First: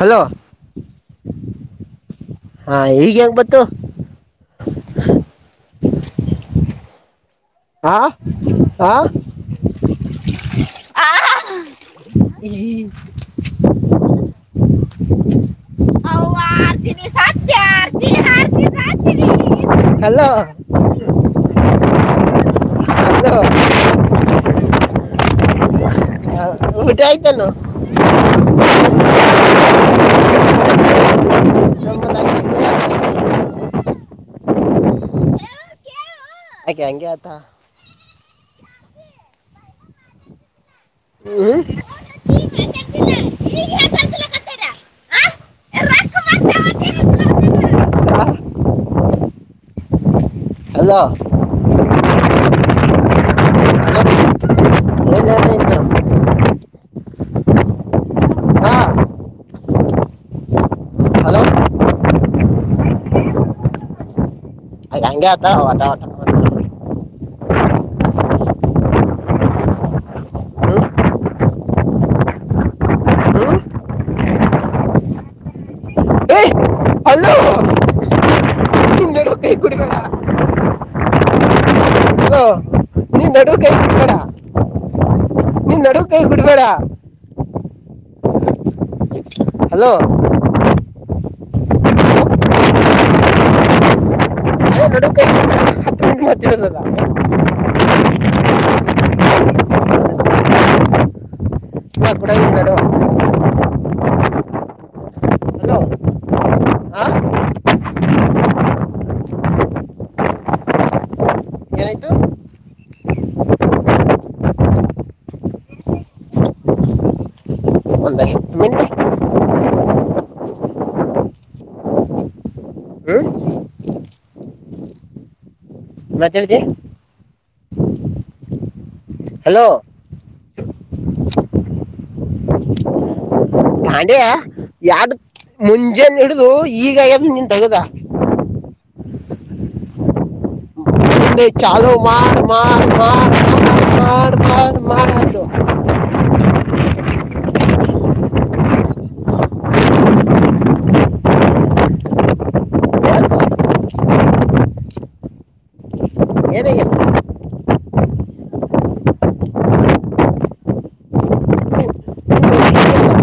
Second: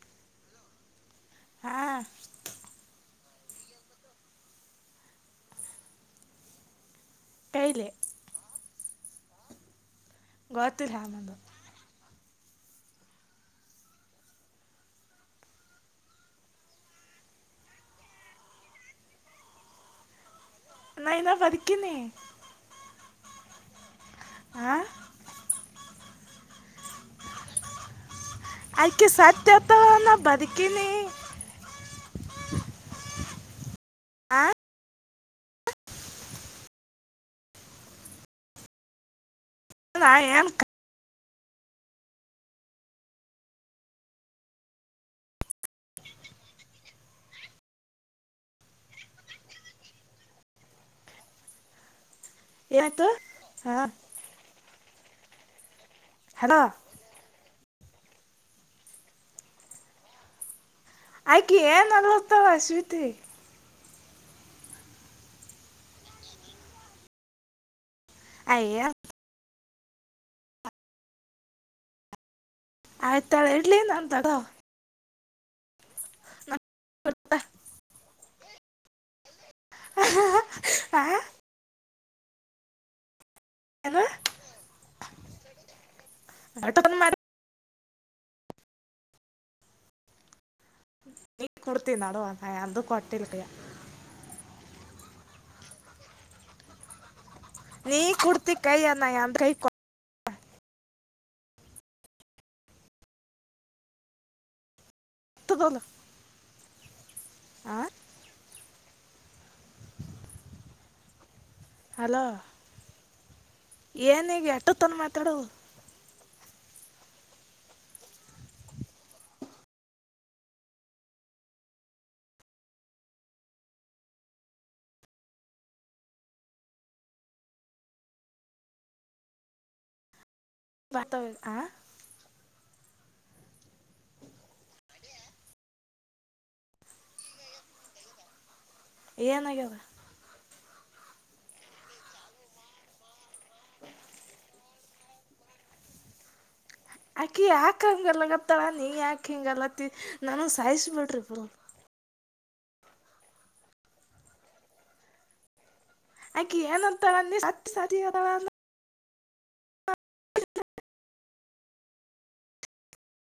Hello ಹಾ ಹಾ ಈಗ ಹೆಂಗ ಬತ್ತು ಕೈಲೆ ಹಾ ಹ ಗೊತ್ತಲ್ಲಮ್ಮದು ಈ [unintelligible] ಅವ್ವ ಆರ್ತೀನಿ ಸತ್ಯ ಆರ್ತನಿ ಆತಿ ಹಲೋ ನಾ ಇನ್ ಬದಕಿನೀ ಅದು ಹ ಹಾ ಊಟ ಆಯ್ತಾನು ಆಯ್ಕೆ ಸಾತ್ಯ ಅತಳ ನ ಬದುಕಿನಿ ನಮ್ಮದು ಆಯ್ತು. ಆ ಆ ಕ ಗತ ಹದಾ ಏನ್ ಹ್ಮ [unintelligible] ಅಳ್ಕೊಳಕತ್ತೀರ? ಹಲೋ ಯತ್ತು ಹಾ ಏನ ನಿಂದು ಹಲೋ ಹಾ ಹಲೋ ಆಯ್ಕಿ ಏನ್ಲ್ತ್ತವಶವೀತಿ ಅಕಿ ಹಂಗೆ ಅಂತಲಾ ವಟ್ ವಟ್ ಅಯ್ಯ ಹ್ಮ್ ಆಯ್ತಾಳ ಹ್ಮ್ ಇಡ್ಲಿ ಏನ್ ಅಂದಡವ ಏ ಹಲೋ ಕೊಡ್ತಾ. ನೀನ್ ನಡು ಕೈ ಕುಡಿ ಬೇಡಾ ಆ ಹಲೋ ನಿ ನಡುವ ಕೈ ಏನು? ಬಿಡಬೇಡ [inaudible] ನಡುವ ಕೈ ಬಿಡಬೇಡಾ ನಾಟಕನ್ ಮಾಡಿ ಹಲೋ ನೀ ಕುಡ್ತೀವಿ ನಡುುವ ಅದು ಕೊಟ್ಟಿಲ್ತಯ ಹ ನೋಡ ಹ ಮತ್ತಡಲ್ಲ ನೀ ಕುಡ್ತಿ ಕೈ ಅನ್ನ ಯಂದ ಕೈ ಕೊ ಹ ಕೂಡಡು ಹಲೋ ಮಾತದೊನ್ ಆ ಆ ಏನಾಯ್ತು ಹಲೋ ಏನೀಗ ಎಟ್ಟ ತನ ಮಾತಾಡುವ ಒಂದ್ ಹತ್ತು ಮಿನಿಟ್ ಹ್ಮ್ ಮಾತಡಿದೆ ಹಲೋ ಬತ ಆ ದಾಂಡ್ಯಾ ಯಾಡ ಮುಂಜಾನ ಹಿಡ್ದು ಈಗ ಆಗ್ಯದ ನೀನ್ ತಗದ ಏನಗದ ನಿನ್ನೆ ಚಾಲೋ ಮಾಡ್ ಮಾಡ್ ಮಾಡ್ ಮಾಡ ಮಾಡಾರ್ ಮಾಡಾ ಮಾಡ ಆತು ಅಕಿ ಯಾಕ ಹಂಗಲ್ಲ ಗತ್ತಳ ನೀ ಯಾಕ್ ಹಿಂಗಲ್ಲತ್ತ ನಾನು ಸಾಯಿಸಬಿಡ್ರಿ ಇಬ್ಬರು ಆಕಿ ಏನಾಯ್ತು ಏನಂತಳ ಅಂದಿ ಸತ್ತ ಸದಿ ಅದಾಳ ಏನಾಗ್ಯದ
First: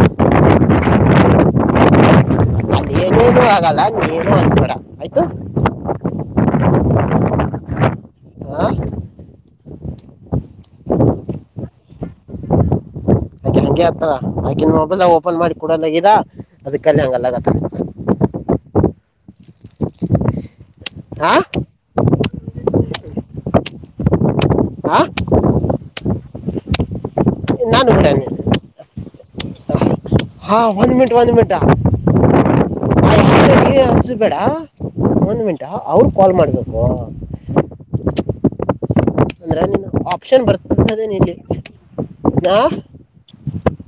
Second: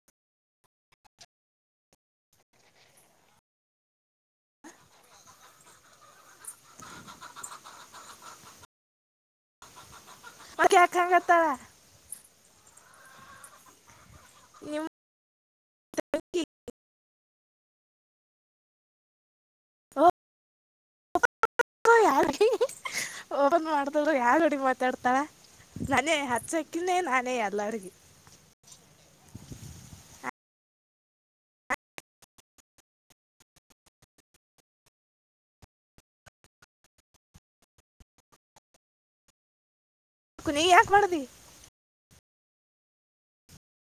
ಹ ಆಗಲ್ಲ ನೀವು ಏನು ಅನಬೇಡ ಆಯ್ತು ಹಾ ಅದ ಯಾಕ್ ಹಂಗಾತಾಳ ಹಂಗೆ ಆತ್ತಳ ಅಕಿನ ನಿಮ್ ಮೊಬೈಲ್ ಓಪನ್ ಮಾಡಿ ಕೊಡಲಗಿದ ಅದ ಕಲ್ಲಿ ಹಂಗಲ್ಲಗತ್ತ ಹಾ ಯಾರೀ ಓಬನ್ ಮಾಡತಲ್ ಯಾರ್ ಹುಡುಗ್ ಹಾ ಮಾತಾಡ್ತಳ ನಾನೇ ಹತ್ಸಕ್ಕಿನೇ ನಾನೇ ಎಲ್ಲರಿಗ ನಾನು ಬಿಡ ನೀನು. ಹಾ ವನ್ ಮಿನಿಟ್ ವನ್ ಮಿನಿಟಾ ಹಸಬೇಡ ಒಂದು ಮಂಟಾ ಅವರು ಕಾಲ್ ಮಾಡಬೇಕು ಅಂದ್ರೆ ನೀನು ಆಪ್ಷನ್ ನೀ ಯಾಕೆ ಬರ್ತದೆ ಮಾಡ್ದಿ ನಿಗೆ ಹ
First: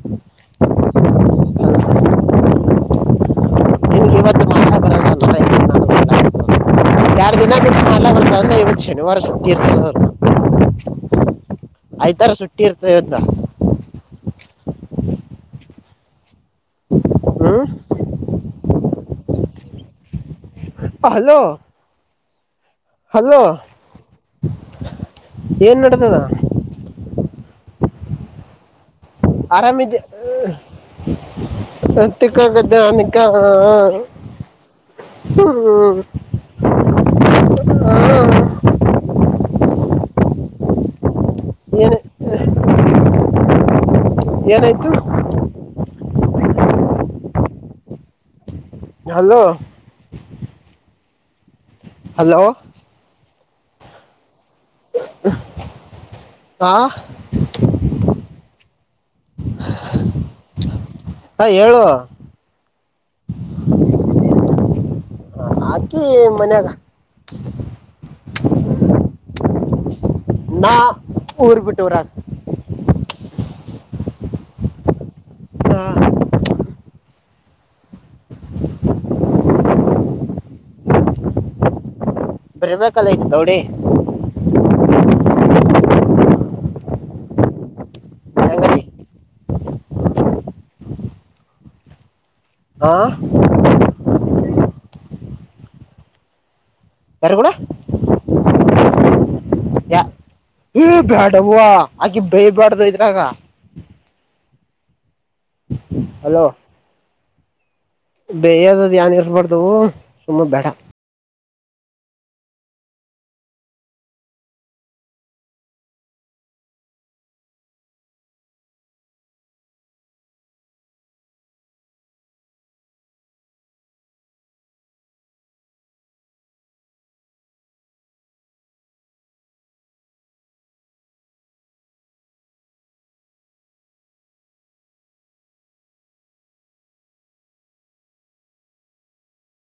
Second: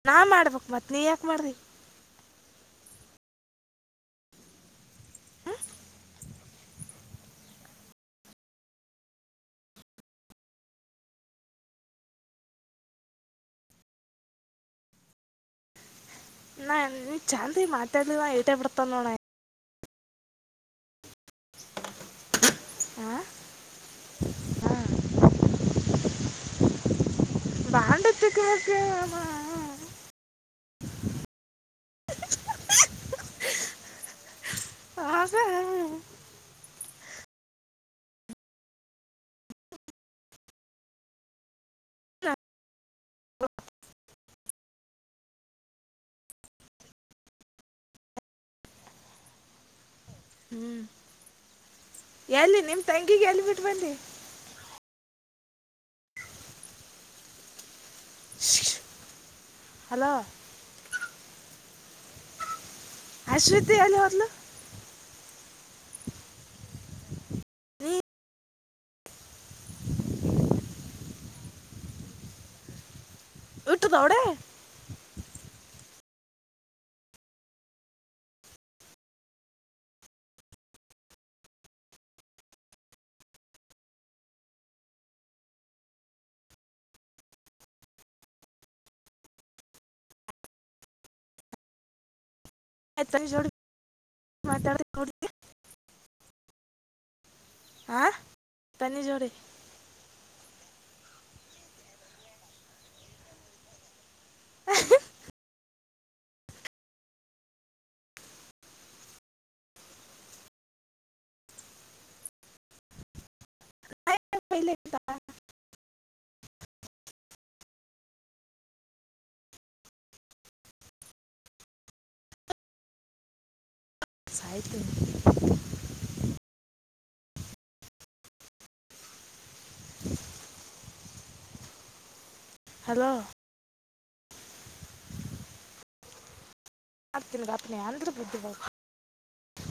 ನಾ ಮಾಡ್ಬೇಕಕ್ು ಮತ್ತ್ ನೀ ಯಾಕೆ ಮಾಡ್ರಿ ನಿನಗೆ ಇವತ್ತು ಮಾಡ್ಲಾ ಬರಲ್ಲ ಯಾರ್ ದಿನ ಬಿಟ್ಟಲ್ಲ ಬರ್ತ ಅ ಇತ್ತು ಶನಿವಾರ ಸುಟ್ಟಿ ಇರ್ತ ಯ್ತರ ಸುಟ್ಟಿ ಇರ್ತ ಇವತ್ತ ನಾ ನೀವ್ ಹ್ಞೂ ಚಾಂದ ಮಾತಾಡ್ಲಿ ಏಟೇ ಬಿಡ್ತ ನೋಣ ಹಲೋ ಹಲೋ ಏನ್ ನಡ ಹ ಬಾಂಡತ್ತಕ್ಕ ಆರಾಮಿದೆ ತಿಕ್ಕಾಗ್ದ ಅನಿಕ ಹ ಏನು ಹ ಏನಾಯ್ತು ಹಲೋ ಹ್ಮ್ ಹಲೋ ಎಲ್ಲಿ ನಿಮ್ ತಂಗಿಗೆ ಎಲ್ಲಿ ಬಿಟ್ ಬನ್ನಿ ಹಾ [unintelligible] ಹಲೋ ಹ ಏುವ ಅಶ್ವತಿ ಅಲ್ಲ ಹೊದಲು ಹಾಕಿ ಮನ್ಯಾಗ ನೀ ನಾ ಊರ್ ಪಿಟರ ವಿಟ್ಟದಾವಡ ಹ್ಮ ಬ್ರಮ ಕಲಟ ತೌಡೆ ಹ ಹಾ ಮಾತಾಡಡ್ ಯಾರು ಕೂಡ ಆಾ ತನ್ನಿ ಜೋಡಿ ಯಾ ಏ ಬ್ಯಾಡ ಆಕೆ ಬಯಿ ಬ್ಯಾಡದಯ್ರಗ ಹ ಹಲೋ ಬೇಯದ್ದ ಏನ್ ಇರ್ಸ್ಬಾರ್ದವು ಸುಮ್ಮ ಬೇಡ ಪೈಲ ಸಹಿತ [inaudible] ಹಲೋ ಏ ಮಾಡ್ತೀನಿ ರಾಪ್ಪನ ಅಂದ್ರೂ ಬುದ್ಧಿ ಬಾಗ್ತ